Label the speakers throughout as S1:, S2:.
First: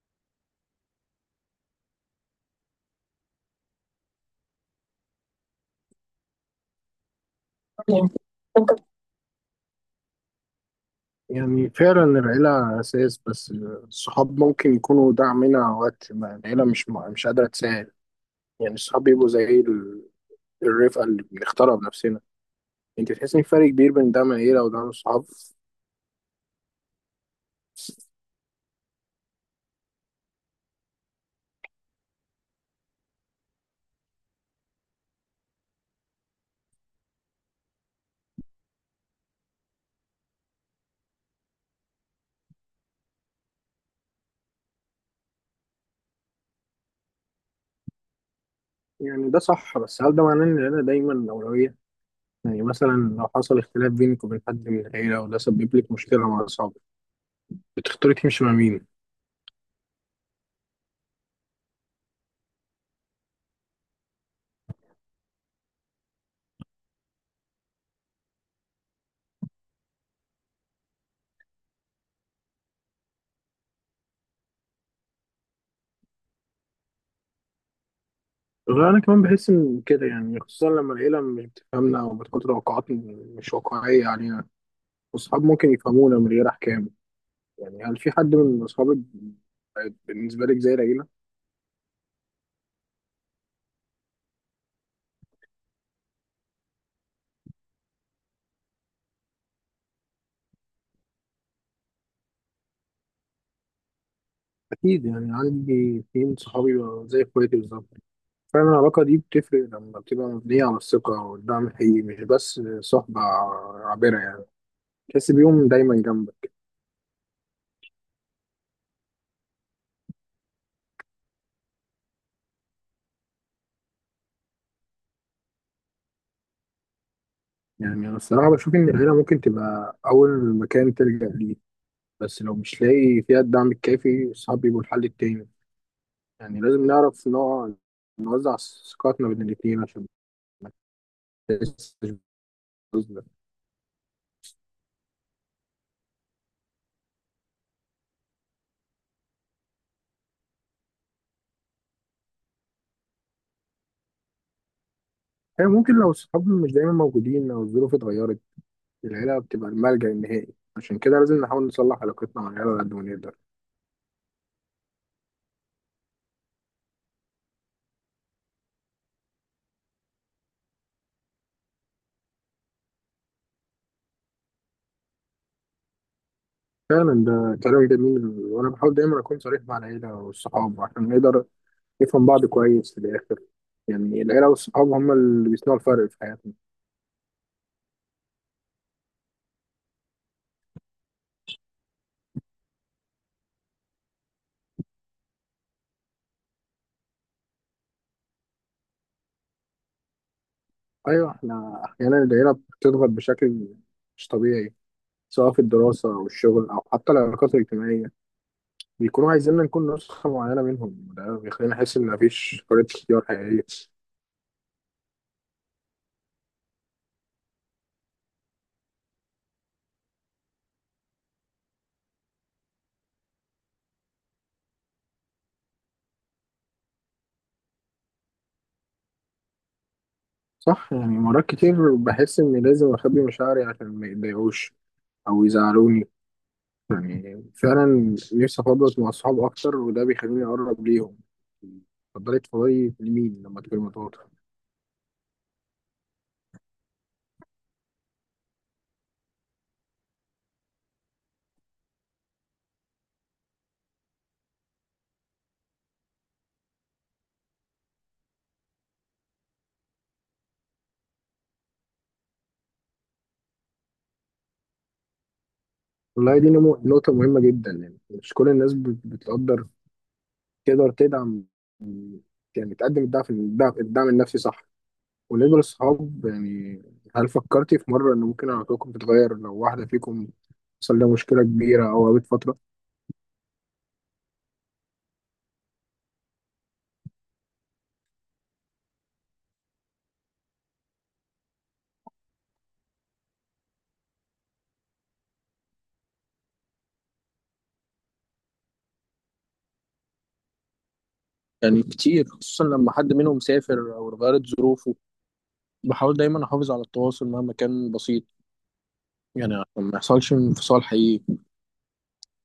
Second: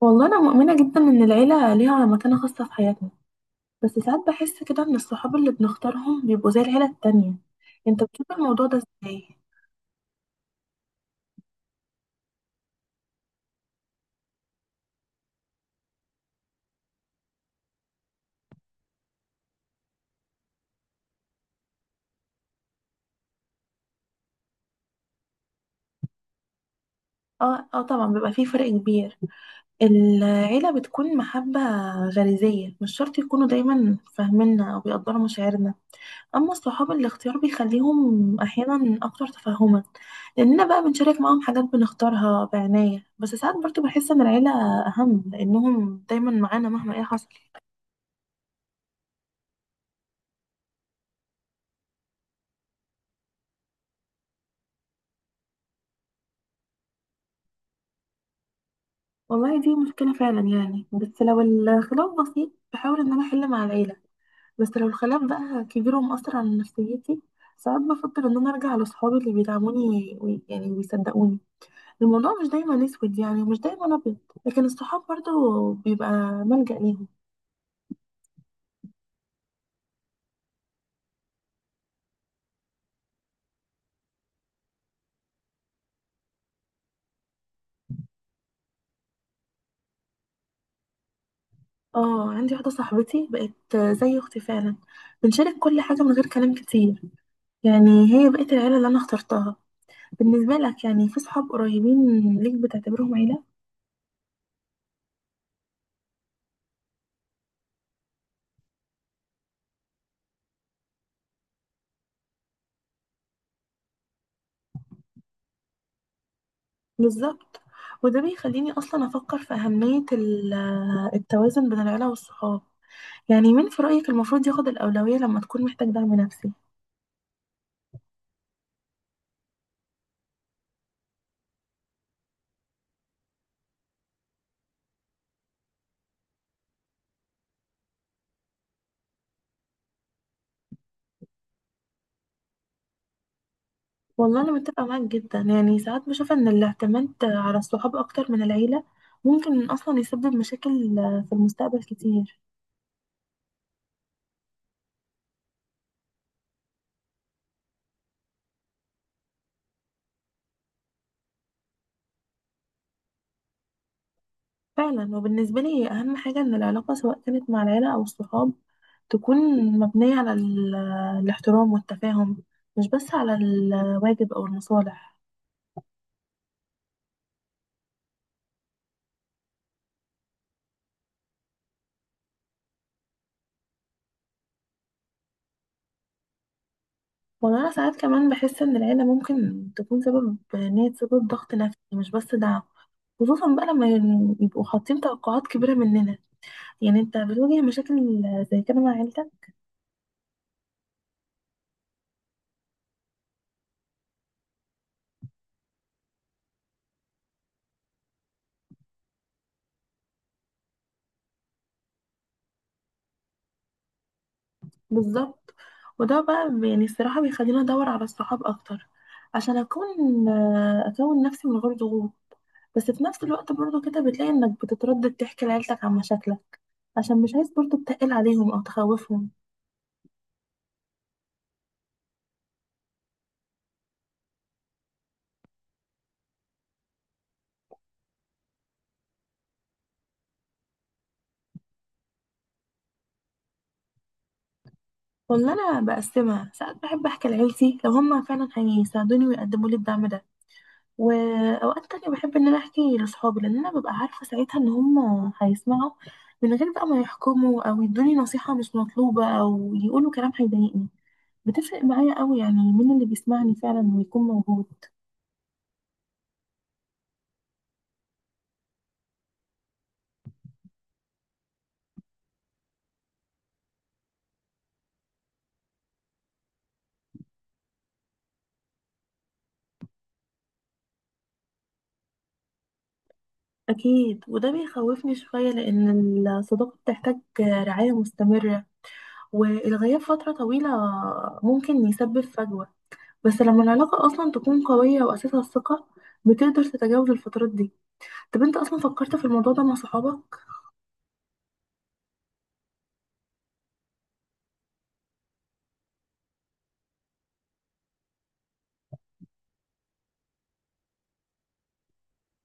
S1: والله أنا مؤمنة جدا إن العيلة ليها مكانة خاصة في حياتنا، بس ساعات بحس كده إن الصحاب اللي بنختارهم بيبقوا زي العيلة التانية. أنت بتشوف الموضوع ده إزاي؟
S2: يعني فعلا العيلة أساس، بس الصحاب ممكن يكونوا دعمنا وقت ما العيلة مش قادرة تساعد. يعني الصحاب بيبقوا زي الرفقة اللي بنختارها بنفسنا. أنت تحس إن في فرق كبير بين دعم العيلة ودعم الصحاب؟
S1: اه اه، طبعا بيبقى فيه فرق كبير. العيلة بتكون محبة غريزية، مش شرط يكونوا دايما فاهميننا أو بيقدروا مشاعرنا. أما الصحاب، الاختيار بيخليهم أحيانا أكتر تفهما، لأننا بقى بنشارك معاهم حاجات بنختارها بعناية. بس ساعات برضه بحس إن العيلة أهم، لأنهم دايما معانا مهما إيه حصل.
S2: يعني ده صح، بس هل ده معناه إن العيلة دايما الأولوية؟ يعني مثلا لو حصل اختلاف بينك وبين حد من العيلة وده سبب لك مشكلة مع أصحابك، بتختاري تمشي مع مين؟
S1: والله دي مشكلة فعلا، يعني بس لو الخلاف بسيط بحاول ان انا احل مع العيلة. بس لو الخلاف بقى كبير ومؤثر على نفسيتي، ساعات بفكر ان انا ارجع لصحابي اللي بيدعموني يعني ويصدقوني. الموضوع مش دايما اسود يعني ومش دايما ابيض، لكن الصحاب برضو بيبقى ملجأ ليهم.
S2: غير أنا كمان بحس إن كده، يعني خصوصا لما العيلة مش بتفهمنا أو بتحط توقعات مش واقعية علينا، واصحاب ممكن يفهمونا من غير احكام. يعني هل في حد من اصحابك بقت بالنسبه لك زي العيله؟
S1: اه، عندي واحدة صاحبتي بقت زي اختي فعلا. بنشارك كل حاجة من غير كلام كتير. يعني هي بقت العيلة اللي انا اخترتها. بالنسبة لك، يعني في صحاب قريبين ليك بتعتبرهم عيلة؟
S2: اكيد، يعني عندي اتنين صحابي بقوا زي اخواتي بالظبط. فعلا العلاقه دي بتفرق لما بتبقى مبنيه على الثقه والدعم الحقيقي، مش بس صحبه عابره. يعني تحس بيهم دايما جنبك.
S1: بالظبط. وده بيخليني أصلا أفكر في أهمية التوازن بين العيلة والصحاب. يعني مين في رأيك المفروض ياخد الأولوية لما تكون محتاج دعم نفسي؟
S2: يعني انا الصراحه بشوف ان العيله ممكن تبقى اول مكان تلجأ ليه، بس لو مش لاقي فيها الدعم الكافي الصحاب بيبقوا الحل التاني. يعني لازم نعرف نوزع ثقتنا بين الاتنين عشان ما نحسش بالظلم.
S1: والله أنا متفقة معاك جدا، يعني ساعات بشوف إن الاعتماد على الصحاب أكتر من العيلة ممكن أصلا يسبب مشاكل في المستقبل كتير.
S2: هي ممكن لو الصحاب مش دايما موجودين او الظروف اتغيرت العيله بتبقى الملجأ النهائي، عشان كده لازم نحاول نصلح علاقتنا مع العيله على قد ما نقدر.
S1: فعلا، وبالنسبة لي أهم حاجة إن العلاقة، سواء كانت مع العيلة أو الصحاب، تكون مبنية على الاحترام والتفاهم، مش بس على الواجب أو المصالح.
S2: فعلا ده كلام جميل، وانا بحاول دايما اكون صريح مع العيله والصحاب عشان نقدر نفهم بعض كويس في الاخر. يعني العيله والصحاب هم اللي بيصنعوا الفرق في حياتنا.
S1: والله أنا ساعات كمان بحس إن العيلة ممكن تكون سبب، إن هي تسبب ضغط نفسي مش بس دعم، خصوصا بقى لما يبقوا حاطين توقعات كبيرة مننا. يعني أنت بتواجه مشاكل زي كده مع عيلتك؟
S2: ايوه، احنا احيانا العيله بتضغط بشكل مش طبيعي سواء في الدراسه او الشغل او حتى العلاقات الاجتماعيه. بيكونوا عايزيننا نكون نسخه معينه منهم، وده بيخلينا نحس ان مفيش حريه اختيار حقيقيه.
S1: بالظبط. وده بقى يعني الصراحة بيخليني أدور على الصحاب أكتر، عشان أكون أكون نفسي من غير ضغوط. بس في نفس الوقت برضو كده بتلاقي إنك بتتردد تحكي لعيلتك عن مشاكلك، عشان مش عايز برضو تتقل عليهم أو تخوفهم.
S2: صح، يعني مرات كتير بحس إني لازم أخبي مشاعري عشان ما يتضايقوش أو يزعلوني. يعني فعلا نفسي أفضفض مع أصحاب أكتر، وده بيخليني أقرب ليهم. تفضلي تفضلي لمين لما تكوني مضغوطة؟
S1: والله انا بقسمها، ساعات بحب احكي لعيلتي لو هم فعلا هيساعدوني ويقدموا لي الدعم ده، واوقات تانية بحب ان انا احكي لاصحابي، لان انا ببقى عارفه ساعتها ان هم هيسمعوا من غير بقى ما يحكموا او يدوني نصيحه مش مطلوبه او يقولوا كلام هيضايقني. بتفرق معايا قوي يعني مين اللي بيسمعني فعلا ويكون موجود.
S2: والله دي نقطة مهمة جدا، يعني مش كل الناس بتقدر تدعم. يعني تقدم الدعم النفسي، صح؟ وبالنسبة للصحاب، يعني هل فكرتي في مرة إن ممكن علاقتكم تتغير لو واحدة فيكم حصل لها مشكلة كبيرة أو قابلت فترة؟
S1: اكيد، وده بيخوفني شويه لان الصداقه بتحتاج رعايه مستمره، والغياب فتره طويله ممكن يسبب فجوه. بس لما العلاقة أصلا تكون قوية وأساسها الثقة، بتقدر تتجاوز الفترات دي. طب أنت أصلا فكرت في الموضوع ده مع صحابك؟
S2: يعني كتير، خصوصا لما حد منهم سافر او اتغيرت ظروفه. بحاول دايما احافظ على التواصل مهما كان بسيط، يعني عشان ما يحصلش انفصال حقيقي.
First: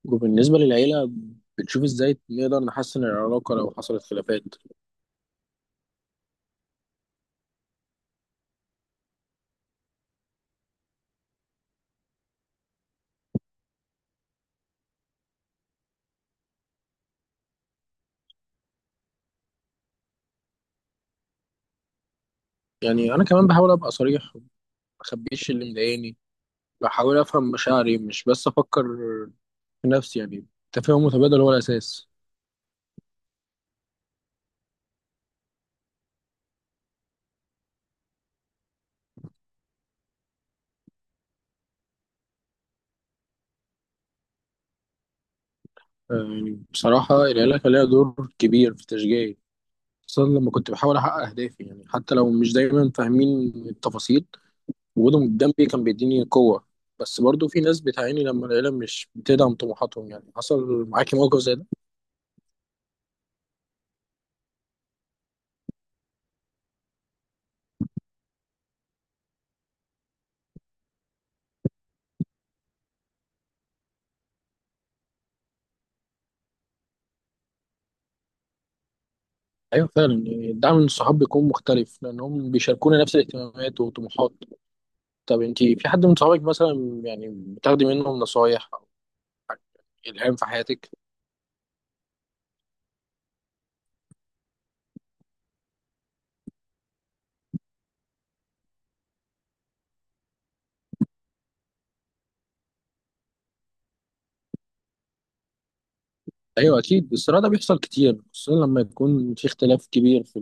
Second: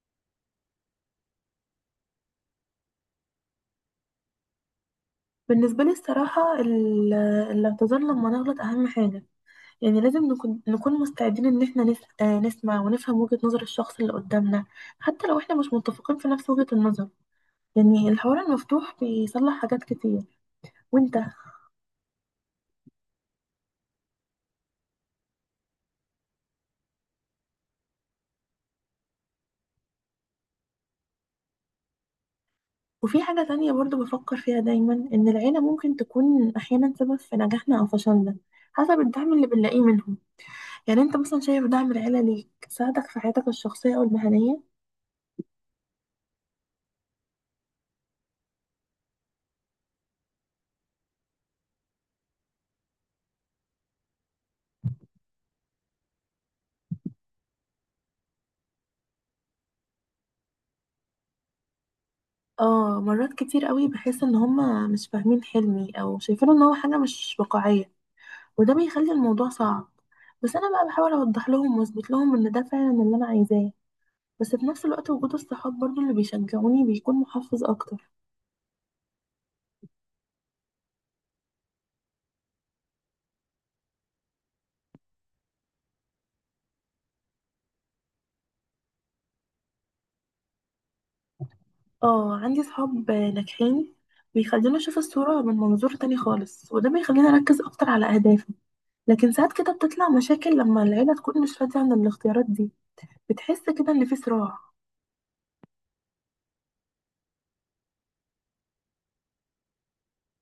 S2: وبالنسبه للعيله، بتشوف ازاي نقدر نحسن العلاقه لو حصلت خلافات؟
S1: بالنسبة لي الصراحة الاعتذار لما نغلط أهم حاجة. يعني لازم نكون مستعدين إن احنا نس... آه، نسمع ونفهم وجهة نظر الشخص اللي قدامنا، حتى لو احنا مش متفقين في نفس وجهة النظر. يعني الحوار المفتوح بيصلح حاجات كتير. وانت؟
S2: يعني انا كمان بحاول ابقى صريح، ما اخبيش اللي مضايقني. بحاول افهم مشاعري مش بس افكر في نفسي. يعني التفاهم المتبادل هو الاساس.
S1: وفي حاجة تانية برضو بفكر فيها دايما، إن العيلة ممكن تكون أحيانا سبب في نجاحنا أو فشلنا، حسب الدعم اللي بنلاقيه منهم. يعني انت مثلا شايف دعم العيلة ليك ساعدك في حياتك الشخصية او المهنية؟
S2: آه، يعني بصراحه العيله كان لها دور كبير في تشجيعي، خصوصا لما كنت بحاول احقق اهدافي. يعني حتى لو مش دايما فاهمين التفاصيل، وجودهم جنبي كان بيديني قوة. بس برضو في ناس بتعاني لما العيلة مش بتدعم طموحاتهم. يعني حصل معاكي موقف زي ده؟
S1: اه، مرات كتير قوي بحس ان هما مش فاهمين حلمي او شايفينه ان هو حاجة مش واقعية، وده بيخلي الموضوع صعب. بس انا بقى بحاول اوضح لهم واثبت لهم ان ده فعلا اللي انا عايزاه. بس في نفس الوقت وجود الصحاب برضو اللي بيشجعوني بيكون محفز اكتر.
S2: أيوة فعلا، يعني الدعم من الصحاب بيكون مختلف لأنهم بيشاركونا نفس الاهتمامات وطموحات. طب أنتي في حد من صحابك مثلا، يعني بتاخدي منهم نصايح أو إلهام في حياتك؟
S1: اه، عندي صحاب ناجحين بيخليني اشوف الصورة من منظور تاني خالص، وده بيخليني اركز اكتر على اهدافي. لكن ساعات كده بتطلع مشاكل لما العيلة تكون مش راضية عن الاختيارات دي. بتحس كده ان في صراع؟
S2: أيوة أكيد، الصراع ده بيحصل كتير خصوصا لما يكون في اختلاف كبير في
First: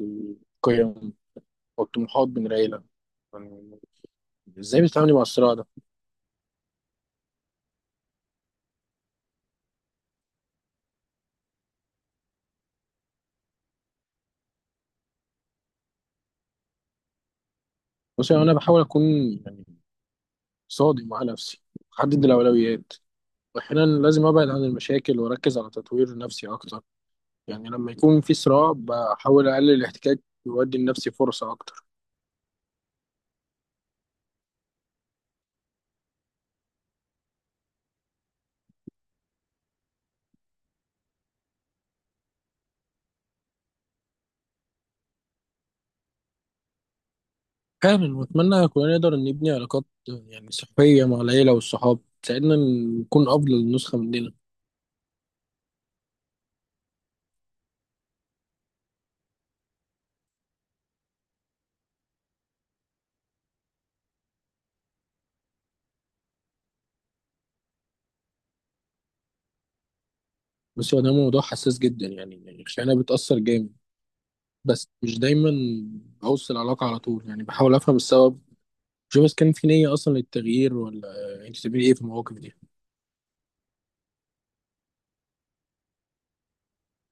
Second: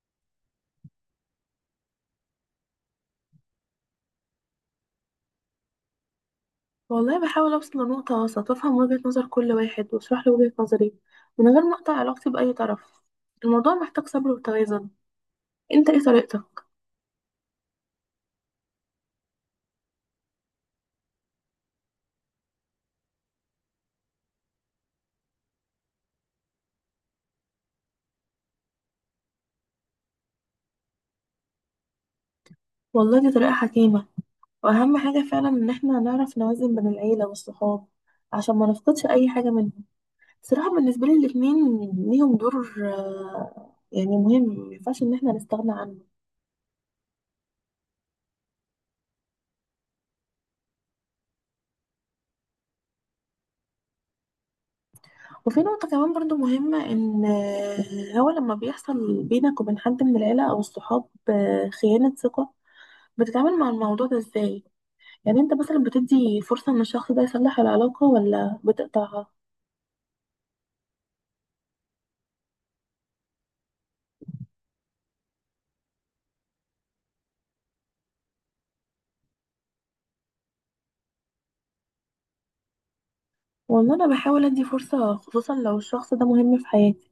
S2: القيم والطموحات بين العيلة. يعني إزاي بتتعاملي مع الصراع ده؟
S1: والله بحاول اوصل لنقطة وسط وافهم وجهة نظر كل واحد واشرح له وجهة نظري، من غير ما اقطع علاقتي بأي طرف. الموضوع محتاج صبر وتوازن. انت ايه طريقتك؟
S2: بصي أنا بحاول أكون، يعني صادق مع نفسي، أحدد الأولويات. واحيانا لازم ابعد عن المشاكل واركز على تطوير نفسي اكتر. يعني لما يكون في صراع بحاول اقلل الاحتكاك وادي لنفسي فرصة اكتر.
S1: والله دي طريقة حكيمة. واهم حاجة فعلا ان احنا نعرف نوازن بين العيلة والصحاب، عشان ما نفقدش اي حاجة منهم. صراحة بالنسبة لي الاتنين ليهم دور يعني مهم، مينفعش ان احنا نستغنى عنه.
S2: فعلا، واتمنى كلنا نقدر نبني علاقات يعني صحية مع العيلة والصحاب تساعدنا نكون افضل نسخة مننا.
S1: وفي نقطة كمان برضو مهمة، إن هو لما بيحصل بينك وبين حد من العيلة أو الصحاب خيانة ثقة، بتتعامل مع الموضوع ده إزاي؟ يعني أنت مثلا بتدي فرصة إن الشخص ده يصلح العلاقة ولا بتقطعها؟
S2: بس هو ده موضوع حساس جدا، يعني الخيانة بتأثر جامد. بس مش دايما بوصل العلاقة على طول، يعني بحاول افهم السبب، شوف إذا كان في نية أصلا للتغيير ولا. أنت بتعملي إيه في المواقف دي؟
S1: وإن أنا بحاول أدي فرصة، خصوصا لو الشخص ده مهم في حياتي.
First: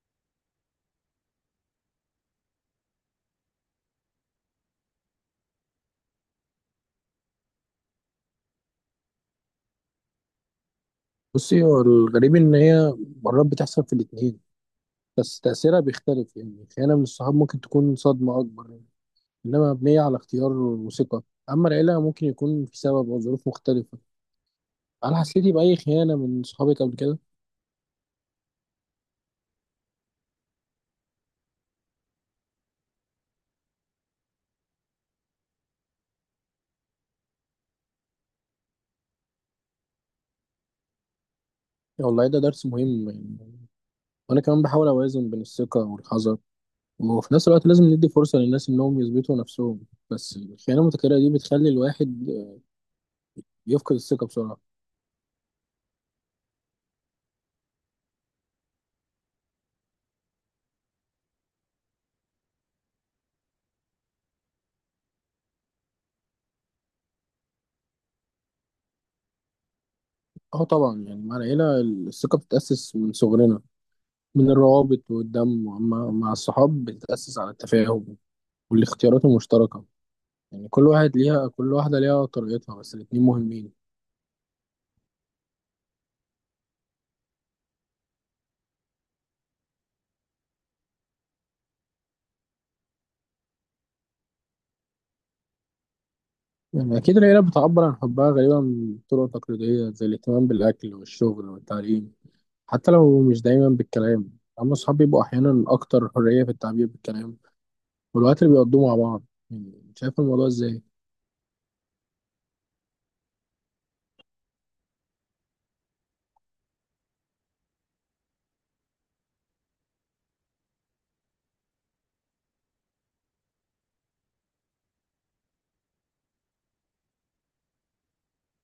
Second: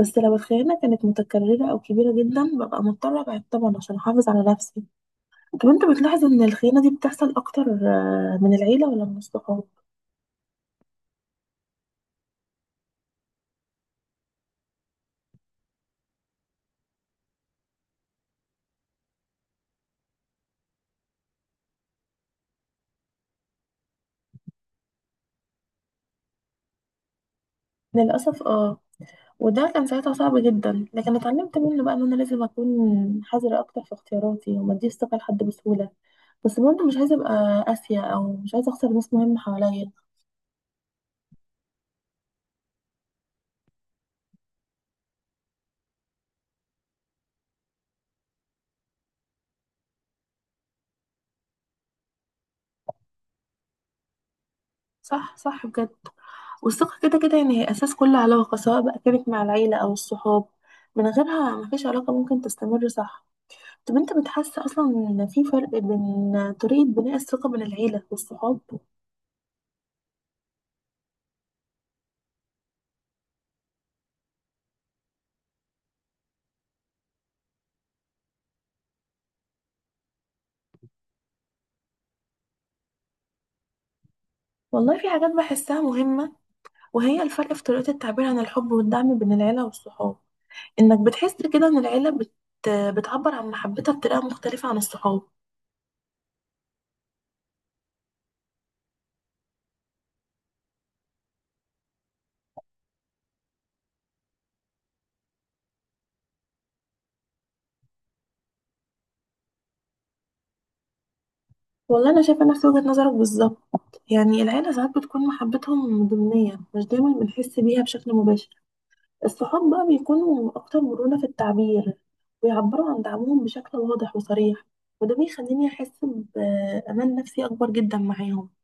S1: بس لو الخيانة كانت متكررة أو كبيرة جدا، ببقى مضطرة أبعد طبعا عشان أحافظ على نفسي. طب أنت بتلاحظ إن الخيانة دي بتحصل أكتر من العيلة ولا من الصحاب؟
S2: بصي، هو الغريب إن هي مرات بتحصل في الاتنين، بس تأثيرها بيختلف. يعني خيانة من الصحاب ممكن تكون صدمة أكبر، يعني إنما مبنية على اختيار وثقة. أما العيلة ممكن يكون في سبب أو ظروف مختلفة. هل حسيتي بأي خيانة من صحابك قبل كده؟
S1: للأسف اه. وده كان ساعتها صعب جدا، لكن اتعلمت منه بقى ان انا لازم اكون حذرة اكتر في اختياراتي وما اديش ثقة لحد بسهولة. بس برضه مش عايزة ابقى قاسية او مش عايزة اخسر ناس مهمة حواليا.
S2: يا والله ده درس مهم، يعني وأنا كمان بحاول أوازن بين الثقة والحذر. وفي نفس الوقت لازم ندي فرصة للناس إنهم يثبتوا نفسهم. بس الخيانة المتكررة دي بتخلي الواحد يفقد الثقة بسرعة.
S1: صح صح، بجد. والثقة كده كده يعني هي اساس كل علاقة، سواء بقى كانت مع العيلة او الصحاب، من غيرها مفيش علاقة ممكن تستمر. صح؟ طب انت بتحس اصلا ان في فرق بين طريقة بناء الثقة بين العيلة والصحاب؟
S2: أه طبعا، يعني مع العيلة الثقة بتتأسس من صغرنا من الروابط والدم. وأما مع الصحاب بتتأسس على التفاهم والاختيارات المشتركة. يعني كل واحدة ليها طريقتها، بس الاتنين مهمين.
S1: والله في حاجات بحسها مهمة، وهي الفرق في طريقة التعبير عن الحب والدعم بين العيلة والصحاب. انك بتحس كده ان العيله بتعبر عن محبتها بطريقه مختلفه عن الصحاب؟
S2: يعني أكيد العيلة بتعبر عن حبها غالبا بطرق تقليدية زي الاهتمام بالأكل والشغل والتعليم، حتى لو مش دايما بالكلام. أما الصحاب بيبقوا أحيانا أكتر حرية في التعبير بالكلام والوقت اللي بيقضوه مع بعض. يعني شايف الموضوع إزاي؟
S1: والله انا شايفه نفس وجهه نظرك بالظبط. يعني العيله ساعات بتكون محبتهم ضمنيه، مش دايما بنحس بيها بشكل مباشر. الصحاب بقى بيكونوا اكتر مرونه في التعبير، ويعبروا عن دعمهم بشكل واضح وصريح، وده بيخليني احس بامان نفسي اكبر جدا معاهم.